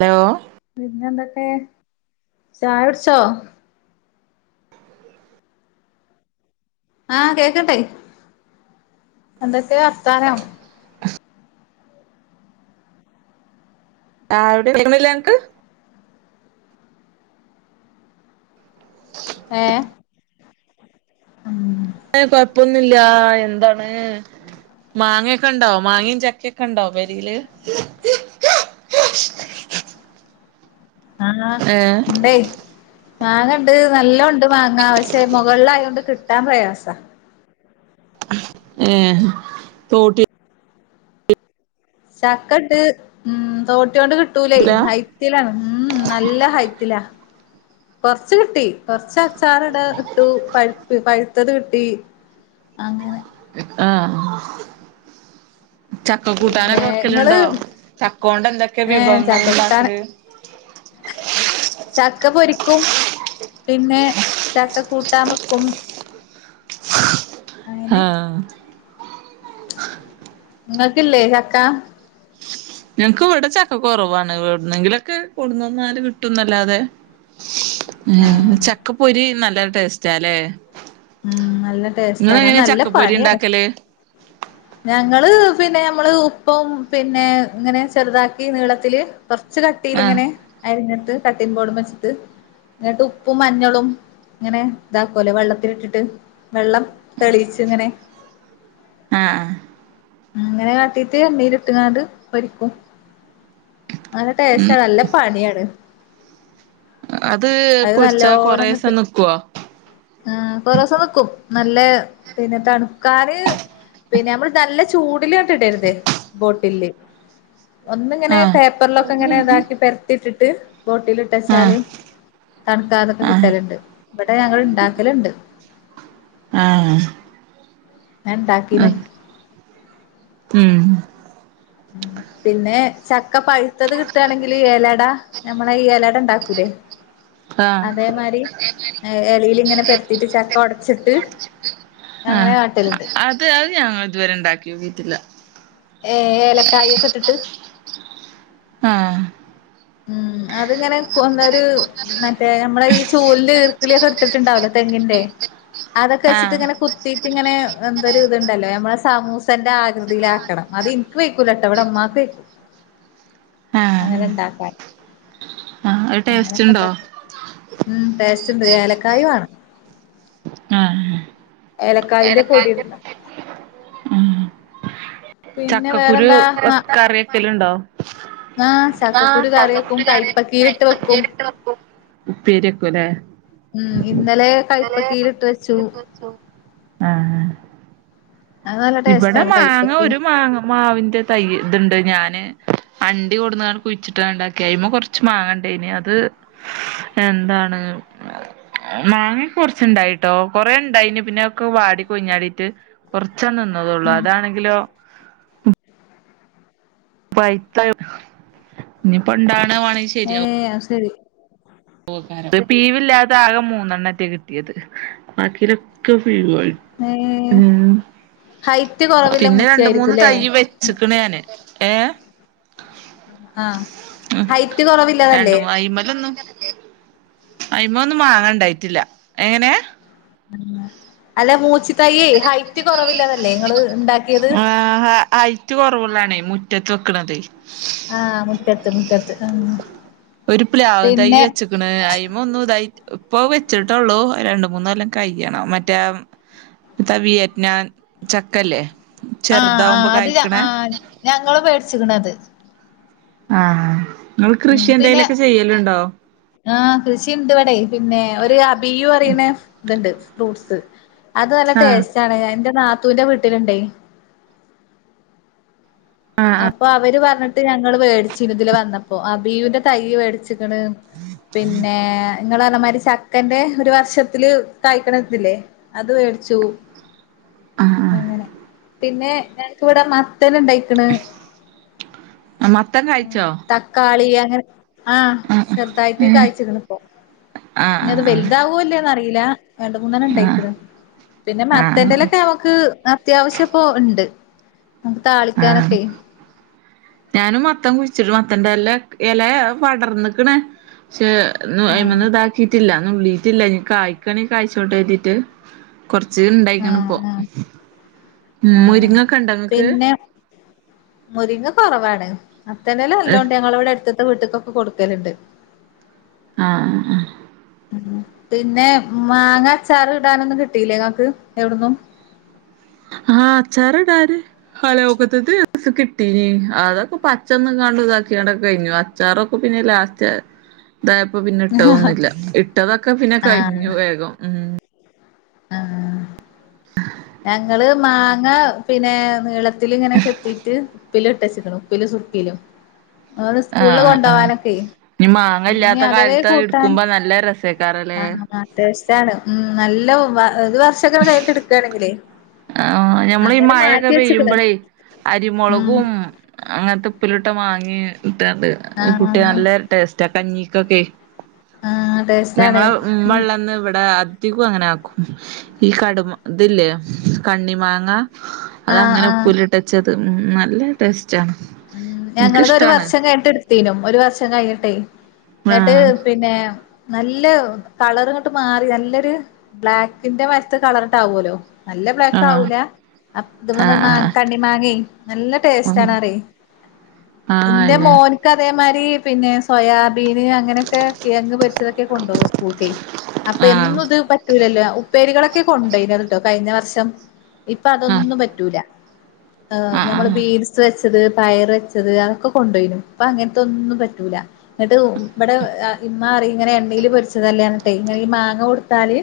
Hello പിന്നെ എന്തൊക്കെ ചായ കുടിച്ചോ? ആഹ് കേൾക്ക്‌ണ്ട് എന്തൊക്കെ വർത്താനം? ആവിടെ കേൾക്കണില്ലേ അൻക്ക് ഏഹ് ഉം അയ്‌ന് കൊഴപ്പൊന്നില്ല എന്താണ് മാങ്ങൊക്കെ ഉണ്ടോ മാങ്ങയും ചക്കയൊക്കെ ഉണ്ടോ പെരീല്? ആഹ് ഏ ഇണ്ടേയ് മാങ്ങണ്ട് നല്ലോ ണ്ട് മാങ്ങ പക്ഷേ മുകളില് ആയോണ്ട് കിട്ടാൻ പ്രയാസ ഏഹ് തോട്ടി ചക്ക ഇട്ട് ഉം തോട്ടിയോണ്ട് കിട്ടൂലേയ് അയ് ഉം ഉം നല്ല ഹൈറ്റിലാ കൊറച്ച് കിട്ടി കൊറച്ച അച്ചാർ ഇട ഇട്ടു പഴുപ്പ് പഴുത്തത് കിട്ടി അങ്ങനെ ആഹ് ആഹ് ചക്ക പിന്നെ കൂട്ടാനൊക്കെ ഇങ്ങള് വെക്കലുണ്ടോ ചക്ക കൊണ്ട് എന്തൊക്കെ ഏ വിഭവങ്ങള് ചക്ക കൂട്ടാന് ഉണ്ടാക്കല്? ചക്ക പൊരിക്കും പിന്നെ ചക്ക കൂട്ടാം വെക്കും അങ്ങനെ ആഹ് ഇങ്ങക്കില്ലേ ചക്ക? ഞങ്ങക്ക് ഇവടെ ചക്ക കോറവാണ് എവ്ടുന്നെങ്കിലൊക്കെ കൊടുന്നുന്നാല് കിട്ടുംന്നല്ലാതെ ഏഹ് ആഹ് ചക്കപ്പൊരി നല്ല ടേസ്റ്റാലെ? ഉം നല്ല ഇങ്ങള് ടേസ്റ്റാണ് എങ്ങനെ നല്ല ചക്കപ്പൊരി പണിയാണ് ഇണ്ടാക്കല്? ഞങ്ങള് പിന്നെ അമ്മള് ഉപ്പും പിന്നെ ഇങ്ങനെ ചെറുതാക്കി നീളത്തില് കൊർച്ച് ആഹ് കട്ടീല്ങ്ങനെ അരിഞ്ഞിട്ട് കട്ടിം ബോഡ്‌മെ വെച്ചിട്ട് ഇന്നട്ട് ഉപ്പും, മഞ്ഞളും ഇങ്ങനെ ഇതാക്കുല്ലേ വെള്ളത്തിലിട്ടിട്ട് വെള്ളം തെളീച്ച് ഇങ്ങനെ ആഹ് ആഹ് അങ്ങനെ കാട്ടീട്ട് എണ്ണീല് ഇട്ട്ക്കാണ്ട് പൊരിക്കും നല്ല ടേസ്റ്റാണ് നല്ല പണിയാണ് അത് പൊരിച്ചാ കൊറേസം നിക്കോ? ആഹ് കൊറേസം നിക്കും നല്ല പിന്നെ തണുക്കാന് പിന്നെ നമ്മള് നല്ല ചൂടിലണ്ട് ഇടരുത് ബോട്ടില്ല് ഒന്നങ്ങനെ ആഹ് പേ പ്പർലൊക്കെ ഇങ്ങനെ ഇതാക്കി പെരത്തിട്ടിട്ട് ബോട്ടില് ആഹ് ഇട്ടച്ചാല് തൺക്കാതെക്കെ ആഹ് കിട്ടല്ണ്ട് ഇവടെ ഞങ്ങള് ഇണ്ടാക്കല്ണ്ട് ആഹ് ഞാൻണ്ടാക്കീനു ഉം ഉം പിന്നെ ചക്ക പഴുത്തത് കിട്ടാണെങ്കില് എലട നമ്മളെ ഈ എലട ഇണ്ടാക്കൂലേ ആഹ് അതേ മാരി എലീല്ങ്ങനെ പെര്ത്തീട്ട് ചക്ക ഒടച്ച്ട്ട് അങ്ങനെ ആഹ് കാട്ടല്ണ്ട് അത് അത് ഞങ്ങള് ഇതുവരെ ഇണ്ടാക്കി നോക്കിട്ടില്ല ഏഹ് ഏലക്കായിക്കെ ഇട്ടിട്ട് ആഹ് ഉം അത് ഇങ്ങനെ കൊന്നരു മറ്റേ നമ്മളെ ഈ ചൂലിന്റെ ഈർക്കിളിയൊക്കെ ഇട്ത്തിട്ടുണ്ടാവുലെ തെങ്ങിന്റെ അതക്കെ വെച്ചിട്ട് ആഹ് ഇങ്ങനെ കുത്തീട്ട് ഇങ്ങനെ എന്തൊരു ഇത്ണ്ടല്ലോ നമ്മളെ സമൂസന്റെ ആകൃതിയിലാക്കണം അത് ഇൻക് വൈക്കൂലട്ടോ ഇവടെ ഇമ്മാക്ക് വൈക്കും [inaudible] ആഹ് അങ്ങനെ ഇണ്ടാക്കാന് ആഹ് അത് ടേസ്റ്റ് അങ്ങനൊക്കെ ഇണ്ടോ ഇണ്ടാ‌ക്കി ഉം ടേസ്റ്റ്ണ്ട് ഏലക്കായി വാണം ആഹ് ഏലക്കായിന്റെ പൊടി [unintelligible] ഉം പിന്നെ ചക്കക്കുരു വേറെന്താ മ കറിക്കലുണ്ടോ? ആഹ് ആഹ് ചക്കക്കുരു കറി വെക്കും ചക്കക്കുരു കറി കൈപ്പക്കീലിട്ട് വെക്കും കൈപ്പങ്ങേല്ട്ട് വെക്കും ഉപ്പേരിക്കുല്ലേ ഉം ഇന്നലെ കൈപ്പ‌ത്തിലിട്ട് വെച്ചു അത് നല്ല ഇവടെ ടേസ്റ്റാണ് മാങ്ങ കൈപ്പക്കീ ഒരു മാങ്ങ മാവിന്റെ തൈ ഇത്ണ്ട് ഞാന് അണ്ടി കൊട്ന്നാണ്ട് കുഴിച്ചിട്ടാണ്ട് ഇണ്ടാക്കിയാ അയ്മ കൊർച്ച് മാങ്ങണ്ടേന് അത് എന്താണ് മാങ്ങക്കേ കൊർച്ച് ഇണ്ടായിട്ടോ കൊറേ ഇണ്ടായിന് പിന്നെ ഒക്കെ വാടി കൊയ്ഞ്ഞാടിട്ട് [unintelligible] നിന്നതോള്ളൂ ഉം അതാണെങ്കിലോ പൈത്തത് ഇഞ് പ്പം ഇണ്ടാണ [unintelligible] ഏഹേ അഹ്ശരി ഇത് പീവില്ലാതെ ആകെ മൂന്നെണ്ണറ്റെ കിട്ടിയത് ബാക്കി ഇല്ലൊക്കെ ഫീവ്ണ്ണോല് ഏഹ് ഉം ഹൈറ്റ് കൊറവില്ല പിന്നെ രണ്ട് മൂന്ന് മൂച്ചിയായിരിക്കുംല്ലേ തൈ വെ വെച്ചക്ക്ണ് ഞാന് ഏഹേ? ആഹ് ഉം ഹൈറ്റ് രണ്ട് കൊറവില്ലതല്ലേ മുന്ന് അയിമലൊന്നും അയിമ ഒന്നും മാങ്ങ ഇണ്ടായിട്ടില്ല എങ്ങനെ? അല്ല മൂച്ചി തയ്യേ ഹൈറ്റ് കൊറവില്ലതല്ലേ ഇങ്ങള് ഇണ്ടാക്കിയത്? ആഹ് ഹൈറ്റ് കൊറവുള്ളാണേ മുറ്റത്ത് വെക്ക്ണതെ ആഹ് മുറ്റത്ത് മുറ്റത്ത് ആഹ് ഒരു പ്ലാവും തയ്യ് പിന്നെ വെച്ച് ക്ക്ണു അയിമ ഒന്നും ഇതായി ഇപ്പൊ വെച്ചിട്ടൊള്ളു അത് രണ്ട് മൂന്നൊല്ലാം കഴിയണം മറ്റേ എത്ത വിയറ്റ്നാം ചക്കല്ലേ? ആഹ് ആഹ് ചെറുതാവുമ്പോ അത് കായ്ക്ക്ണേ ആഹ് ഞങ്ങളും വേടിച്ച്ക്ക്ണ് അത് ആഹ് ഇങ്ങള് ഉം കൃഷി പിന്നെ എന്തേലൊക്കെ ചെയ്യല്ണ്ടോ? ആഹ് കൃഷിയിണ്ട് ഇവടെ പിന്നെ ഒരു അബിയു പറിയ്ണ ഇത്ണ്ട് ഫ്രൂട്ട്സ് അത് നല്ല ആഹ് ടേസ്റ്റാണ് അത് ഇന്റെ നാത്തൂന്റെ വീട്ടില്ണ്ടേ ആഹ് ആഹ് അപ്പൊ അവര് പറഞ്ഞിട്ട് ഞങ്ങള് വേടിച്ചിന് ഇതില് വന്നപ്പോ അബിയൂന്റെ തൈ വേടിച്ച വേടിച്ച്ക്ക്ണ് പിന്നേ ഇങ്ങള് പർഞ്ഞമാതിരി ചക്കന്റെ ഒരു വർഷത്തില് കാഴ്ക്ക്ണ ഇതില്ലേ അത് വേടിച്ചു ആഹ് ആഹ് അങ്ങനെ പിന്നെ ഞങ്ങക്ക് ഇവടെ മത്തന് ഇണ്ടായിക്ക്ണ് ആഹ് മത്തം കാഴിച്ചോ? തക്കാളി അങ്ങനെ ആഹ് ചെറുതായിട്ട് ഏഹ് കായ്ച്ചിക്ക്ണ് ഇപ്പം ആഹ് ഇഞ്ഞത് ആഹ് വലുതാവോ ഇല്ലേന്ന് അറീല്ല രണ്ട് മൂന്നണ്ണം ആഹ് ഇണ്ടായിക്ക്ണ് പിന്നെ ആഹ് മത്തന്റെ ആഹ് എലൊക്കെ നമ്മക്ക് അത്യാവിശ്യപ്പോ ഇണ്ട് നമക്ക് ആഹ് താളിക്കാനൊക്കെ ഞാനും മത്തം കുഴിച്ചിട്ട് മത്തന്റെല്ല എല പടർന്ന്ക്ക്ണ് പക്ഷെ ആഹ് അയിമന്ന് ഇതാക്കിയിട്ടില്ല നുള്ളിയിട്ടില്ല ഇഞ് കായ്ക്കാണെങ്കി കഴ്ച്ചോട്ടെ കര്തിയിട്ട് കൊറച്ച് ആഹ് ഇണ്ടായിക്ക്ണ്പ്പം ആഹ് ഉം ആഹ് മുരിങ്ങൊക്കെ ഇണ്ടോ? ഇങ്ങക്ക്? പിന്നെ മുരിങ്ങ കൊറവാണ് മത്തന്റെ എല നല്ലോണ്ട് ഞങ്ങളവടെ എടു ത്തെ വീട്ട്ക്കൊക്കെ കൊടുക്കല്ണ്ട് ആഹ് ആഹ് ഉം പിന്നെ മാങ്ങ അച്ചാറ് ഇടാനൊന്നും കിട്ടിയില്ലേ ഇങ്ങക്ക് എവിട്ന്നും? ആഹ് അച്ചാറ് ഇടാന് അയ്ലോക്കത്ത്ത്തെ ഒരീസം കിട്ടീനി അതൊക്കെ പച്ച തിന്ന്ങ്ങാണ്ട് ഇതാക്കിങ്ങാണ്ടക്കെ കഴിഞ്ഞു അച്ചാറൊക്കെ പിന്നെ ലാസ്റ്റ് ആയി ഇതായപ്പോ പിന്നെ ഇട്ടതൊന്നില്ല ഇട്ടതൊക്കെ പിന്നെ കഴിഞ്ഞു ആഹ് വേഗം ഉം ആഹ് ഞങ്ങള് മാങ്ങ പിന്നെ നീളത്തില് ഇങ്ങനെ ചെത്തിയിട്ട് ഉപ്പില് ഇട്ടച്ച്ക്ക്ണു ഉപ്പില് സുർക്കിലും ഓന് സ്കൂളില് കൊണ്ടോവാനൊക്കെ ഇഞ്ഞ് മാങ്ങ ഇനി ഇല്ലാത്ത അഥവേ കാലത്ത് അത് കൂട്ടാൻ ഇടുക്കുമ്പോ നല്ല രസേക്കാരലേ? ആഹ് ടേസ്റ്റാണ് ഉം നല്ല ഒരു വർഷക്കെ കഴിഞ്ഞിട്ട് എടുക്കാണ ആഹ് ഞമ്മള് ഈ മഴയൊക്കെ മാറ്റി വെച്ച്ക്ക്ണ് പെയ്യുമ്പളേ അരി ഉം മൊളകും അങ്ങത്തെ ഉപ്പിലിട്ട മാങ്ങിം ഇട്ടാണ്ട് കൂട്ടിയ ആഹ് നല്ല ടേസ്റ്റ കഞ്ഞീക്കൊക്കെ ആഹ് ടേസ്റ്റാണ് ഞങ്ങളെ ഇമ്മള്ളന്ന് ഇവിടെ അധി അധികും അങ്ങനാക്കും ഈ കടുമ ഇതില്ലേ? കണ്ണി മാങ്ങ? ആഹ് അതങ്ങനെ ആഹ് ഉപ്പിലിട്ട് വെച്ചത് ഉം നല്ല ടേസ്റ്റാണ്. ഉം ഞങ്ങളത് ഒരു എനിക്കിഷ്ടാണ് വർഷം കഴിഞ്ഞിട്ട് ഇട് ത്തീനും ഒരു വർഷം കഴിഞ്ഞിട്ടെ. ഇങ്ങട്ട് ആഹ് പിന്നെ നല്ല കളർ ഇങ്ങട്ട് മാറി നല്ലൊരു ബ്ലാക്കിന്റെ മായിര്ത്തെ കളറ് ങ്ങട്ട് ആവോല്ലോ. നല്ല ആഹ് ബ്ലാക്കാവൂല അത് ഇത് മന്ന് മാ ആഹ് കണ്ണി മാങ്ങേ നല്ല ആഹ് ആഹ് ടേസ്റ്റാണ് പറ്യേ. ആഹ് ഇന്റെ അന്നെ മോൻ ക്ക് അതേമായിരി പിന്നെ സോയാ ബീൻ അങ്ങനൊക്കെ കിഴങ്ങ് പൊരിച്ചതൊക്കെ കൊണ്ടോവാ സ്കൂൾക്കേ. അപ്പൊ ആഹ് എന്നും ഇത് പറ്റൂലല്ലോ ഉപ്പേരികളൊക്കെ കൊണ്ടോയ്ന്യത്ട്ടോ കഴിഞ്ഞ വർഷം. ഇപ്പൊ ആഹ് അതൊന്നും പറ്റൂലാ. ഏഹ് ആഹ് ഞമ്മള് ആഹ് ബീൻസ് വെച്ചത്. പയർ വെച്ചത് അതൊക്കെ കൊണ്ടോയ്നു. ഇപ്പൊ അങ്ങൻത്തൊന്നും പറ്റൂല. ഇന്നട്ട് ഇബടെ ഇമ്മ പറയും ഇങ്ങനെ എണ്ണീല് പൊരിച്ചതല്ലേ പർഞ്ട്ടെ ഇങ്ങനെ ഈ മാങ്ങ കൊടുത്താല്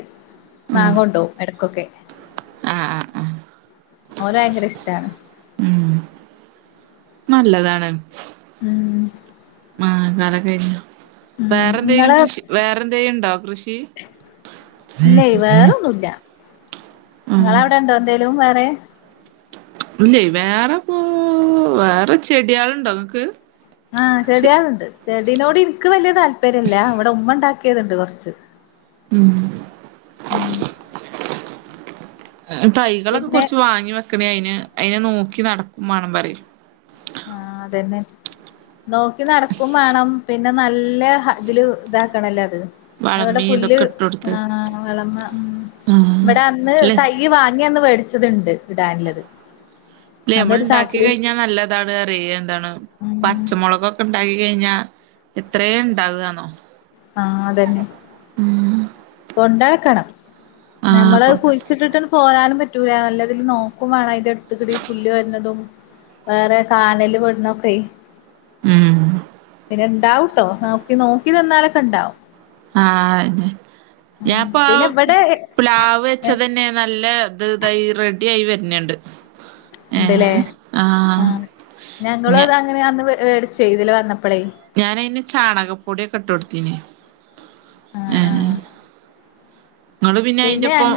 ഉം മാങ്ങൊണ്ടോവും എടക്കൊക്കെ. ആഹ് ആഹ് ആഹ് ഓൻ ഭയങ്കര ഇഷ്ടാണ്. ഉം നല്ലതാണ്. ഉം. മാങ്ങാക്കാലം കെയിഞ്ഞൊ ഉം വേറെന്തെങ്കിലും ഇങ്ങളെ കൃഷി വേറെന്തേങ്കി ണ്ടോ കൃഷി? ഉം ഇങ്ങളെ അവെടെണ്ടോ എന്തേലും വേറെ? ഇല്ലെയ് വേറെപോ വേറെ ചെടിയേള്ണ്ടോ ഇങ്ങക്ക്? ആഹ് ചെടിയേള്ണ്ട് ചെടിനോട് ഇൻക്ക് വല്യ താല്പര്യല്ല. ഇവടെ ഉമ്മണ്ടാക്കിയത്ണ്ട് കൊറച്ച്. ഉം. ഉം ഏഹ് തൈകളൊക്കെ പിന്നെ കൊറച്ച് വാങ്ങി വെക്കണേ അയിന് അയിനെ നോക്കി നടക്കും മാണം പറ്യേ. ആഹ് അതെന്നെ. നോക്കി നടക്കും മാണം പിന്നെ നല്ല ഹ തില് ഇതാക്കണല്ലത്. അവടെ വളമി പുല്ല് ഇതൊക്കെ ഇട്ട് കൊടുത്ത് ആഹ് വളമ ഉം ഉം ഇവടെ അന്ന് അല്ലെ തൈയ്യ് വാങ്ങ്യ അന്ന് വേടിച്ചത് ഇണ്ട് ഇടാന്ല്ലത്. ല്ലേ ഞമ്മള് ഇണ്ടാക്കി ക്കഴിഞ്ഞാ നല്ല താണ് പറ്യേ. യെന്താണ് ഉം പച്ചമൊളകൊക്കെ ഇണ്ടാക്കി കഴിഞ്ഞാ എത്രേ ഇണ്ടാവാന്നോ. ആഹ് അതന്നെ. കൊണ്ടടക്കണം ആഹ് നമ്മളത് കൊ കുഴിച്ചിട്ട്ട്ട് പോരാനും പറ്റൂല നല്ലതിൽ നോക്കും വാണം അയിൻ്റെടുത്ത് കുടി പുല്ല് വര്നതും. വേറെ കാനല് പെട്ണതൊക്കേ. ഉം. പിന്നെ ഇണ്ടാവുട്ടോ നോക്കി നോക്കി നിന്നാലൊക്കെണ്ടാവും. ആഹ് അതെന്നെ. ഞാ ഉം പ്പാ പിന്നെ പ്ലാവ് ഇവിടെ വെച്ചതന്നെ നല്ല ത് തായി റെഡി ആയി വര്ന്ണ്ട്. ഇണ്ട് ലേ. ആഹ് ഞങ്ങളും ഞ അത് അങ്ങനെ അന്ന് വെ വേടിച്ചേ ഇതിലെ വന്നപ്പളേ. ഞാനയിന് ചാണകപ്പൊടിയൊക്കെ ഇട്ടൊടുത്തീനി. ആഹ് ഏഹ്. ആഹ് ഇങ്ങള് പിന്നെ അയിന്റൊപ്പം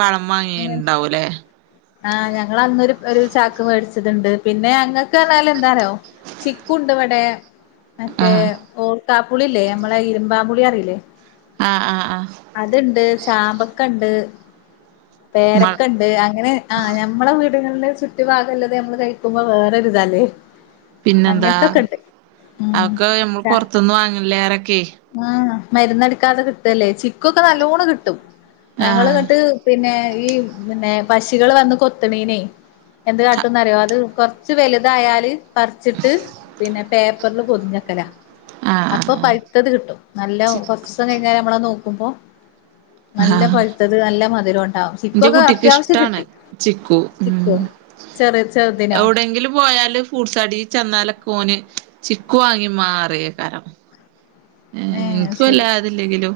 വളം വാങ്ങിയ് ഇണ്ടാവുല്ലേ. ആഹ് ഞങ്ങളന്നൊരു ഒരു ചാക്ക് വേടിച്ചത്ണ്ട് പിന്നെ ഞങ്ങക്ക് പറഞ്ഞാല് എന്താറിയോ? ചിക്കുണ്ട് വടേ മറ്റേ ആഹ് ഓർക്കാപ്പുളില്ലേ നമ്മളെ ഇരുമ്പാമ്പുളി അറീല്ലേ. ആഹ് ആഹ് ആഹ്. അത്ണ്ട് ചാമ്പക്കണ്ട് മ പേരക്കണ്ട് അങ്ങനെ ആഹ് ഞമ്മളെ വീടുകളില് ചുറ്റു ഭാഗല്ലെത് നമ്മള് കഴിക്കുമ്പോ വേറൊരിതാല്ലേ. പിന്നെന്താ ഉം അതൊക്കെ നമ്മള് ച പൊറത്ത്ന്ന് വാങ്ങ് ലേ രക്കെ ആഹ് മരുന്നടിക്കാതെ കിട്ടല്ലേ ചിക്കൊക്കെ നല്ലോണം കിട്ടും ആഹ് ഞങ്ങള്ങ്ങട്ട് പിന്നെ ഈ പിന്നെ പക്ഷികൾ വന്ന് കൊത്ത്ണേയ് നെ എന്ത് ക കാട്ടുംന്നറിയോ അത് കൊറച്ച് വലുതായാല് പറ്ച്ച്ട്ട് പിന്നെ പേപ്പറ്ല് പൊതിഞ്ഞെക്കല ആഹ് അപ്പൊ ആഹ് ആഹ് പഴ്ത്തത് കിട്ടും നല്ല ചി കൊറച്ചൂസം കെയ്ഞ്ഞാല് നമ്മള് നോക്കുമ്പോ നല്ല പഴുത്തത് നല്ല മധുരോണ്ടാവും ന്റെ കുട്ടിക്ക്ഷ്ടാണ് ചിക്കു ചിക്കോ ഉം ചെറ് ചെറുതിനോ എവ്ടെങ്കിലും പോയാലും ഫ്രൂട്സ് കടിൽ ചെന്നാലൊക്കോന് ചിക്കു വാങ്ങി ഇമ്മാ ന്നറിയുക്കാരം ഏഹ് എൻക്ക് ശരി വല്ലാതില്ലെങ്കിലും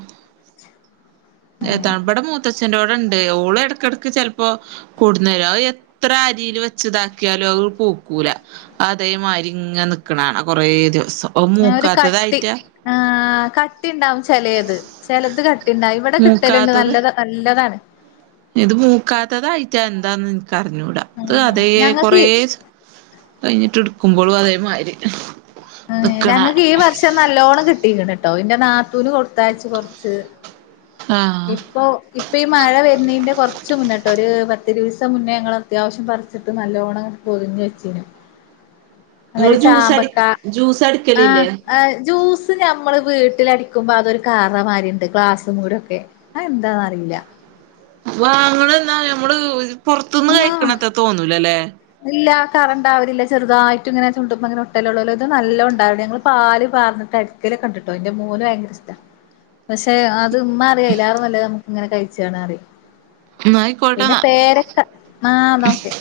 ത വ്ടെ മൂത്ത ച്ഛെൻ്റോടെണ്ട് ഓള് എടക്കെടക്ക് ചെലപ്പോ കൊടുന്നേരും അഹ് എത്ര അരീല് വെച്ച്താക്കിയാലും അഹ് പൗക്കൂല അതേ മാരി ങ്ങ നിക്ക്ണാണ കൊറേ ദിവസം അത് ഒരു കട്ടി മൂക്കാത്തതായിറ്റാ ആഹ് കട്ടിണ്ടാവും ചെലേത് ചെലത് കട്ടിണ്ടാവും ഇവടെ കിട്ടല്ണ്ട് മൂക്കാത്തത് നല്ലത് നല്ലതാണ്. ഇത് മൂക്കാത്തതായിറ്റാ എന്താന്നെനിക്കറിഞ്ഞൂടാ ത് ആഹ് അതേ ഞങ്ങക്ക് കൊറേ ദിസ് കഴിഞ്ഞിട്ട്ട്ക്കുമ്പൊളും അതേ മാരി ഏഹ് ഞങ്ങക്കീ ഈ വർഷം നല്ലോണം കിട്ടീക്ണ് ട്ടോ ഇന്റെ നാത്തൂന് കൊടുത്തയച്ചു കൊറച്ച് കാണാ ആഹ് ഇപ്പൊ ഇപ്പോ ഈ മഴ വരുന്നേന്റെ കൊറച്ച് മുന്നെട്ടോ ഒരു പത്തിരുവീസം മുന്നേ ഞങ്ങളാ അത്യാവശ്യം പറിച്ചിട്ട് നല്ലോണം പൊതിഞ്ഞച്ചീനി നിങ്ങള് അതേമാരി ജ്യൂസ് അടി ചാമ്പക്ക ജ്യൂസ് ആഹ അടിക്കലില്ലേ ആഹ ജൂസ് സ് ഞമ്മള് വീട്ടിലടിക്കുമ്പം അതൊരു കറ മാരിണ്ട് ഗ്ലാസ് മിലെക്കെ അത് എന്താന്നറീല്ല വാങ്ങണ എന്താ നമ്മള് പൊറത്തന്ന് ആഹ് കഴിക്കണത്തത്ര തോന്നൂലല്ലേ ഇല്ല കറണ്ടാവലില്ല ചെറുതായിട്ട് ഇങ്ങനെ ചുണ്ടുമ്മങ്ങനെ ഒട്ടലൊള്ളല്ലോ ഇത് നല്ലൊം ഉണ്ടാവൂലെ ഞങ്ങള് പാല് പാർന്നിട്ടടി ക്കലൊക്കെണ്ടിട്ടോ എന്റെ മോന് ഭയങ്കര ഇഷ്ടാ പക്ഷെ അത് ഉമ്മറിം അയ്ലേറെ നല്ലത് ഞമ്മക്ക് ഇങ്ങനെ കയ്ച്ചാ ണറിം എന്നാ പിന്നെ ആയിക്കോട്ടെന്നാ പേരക്ക ആഹ എന്നാ ഓക്കെ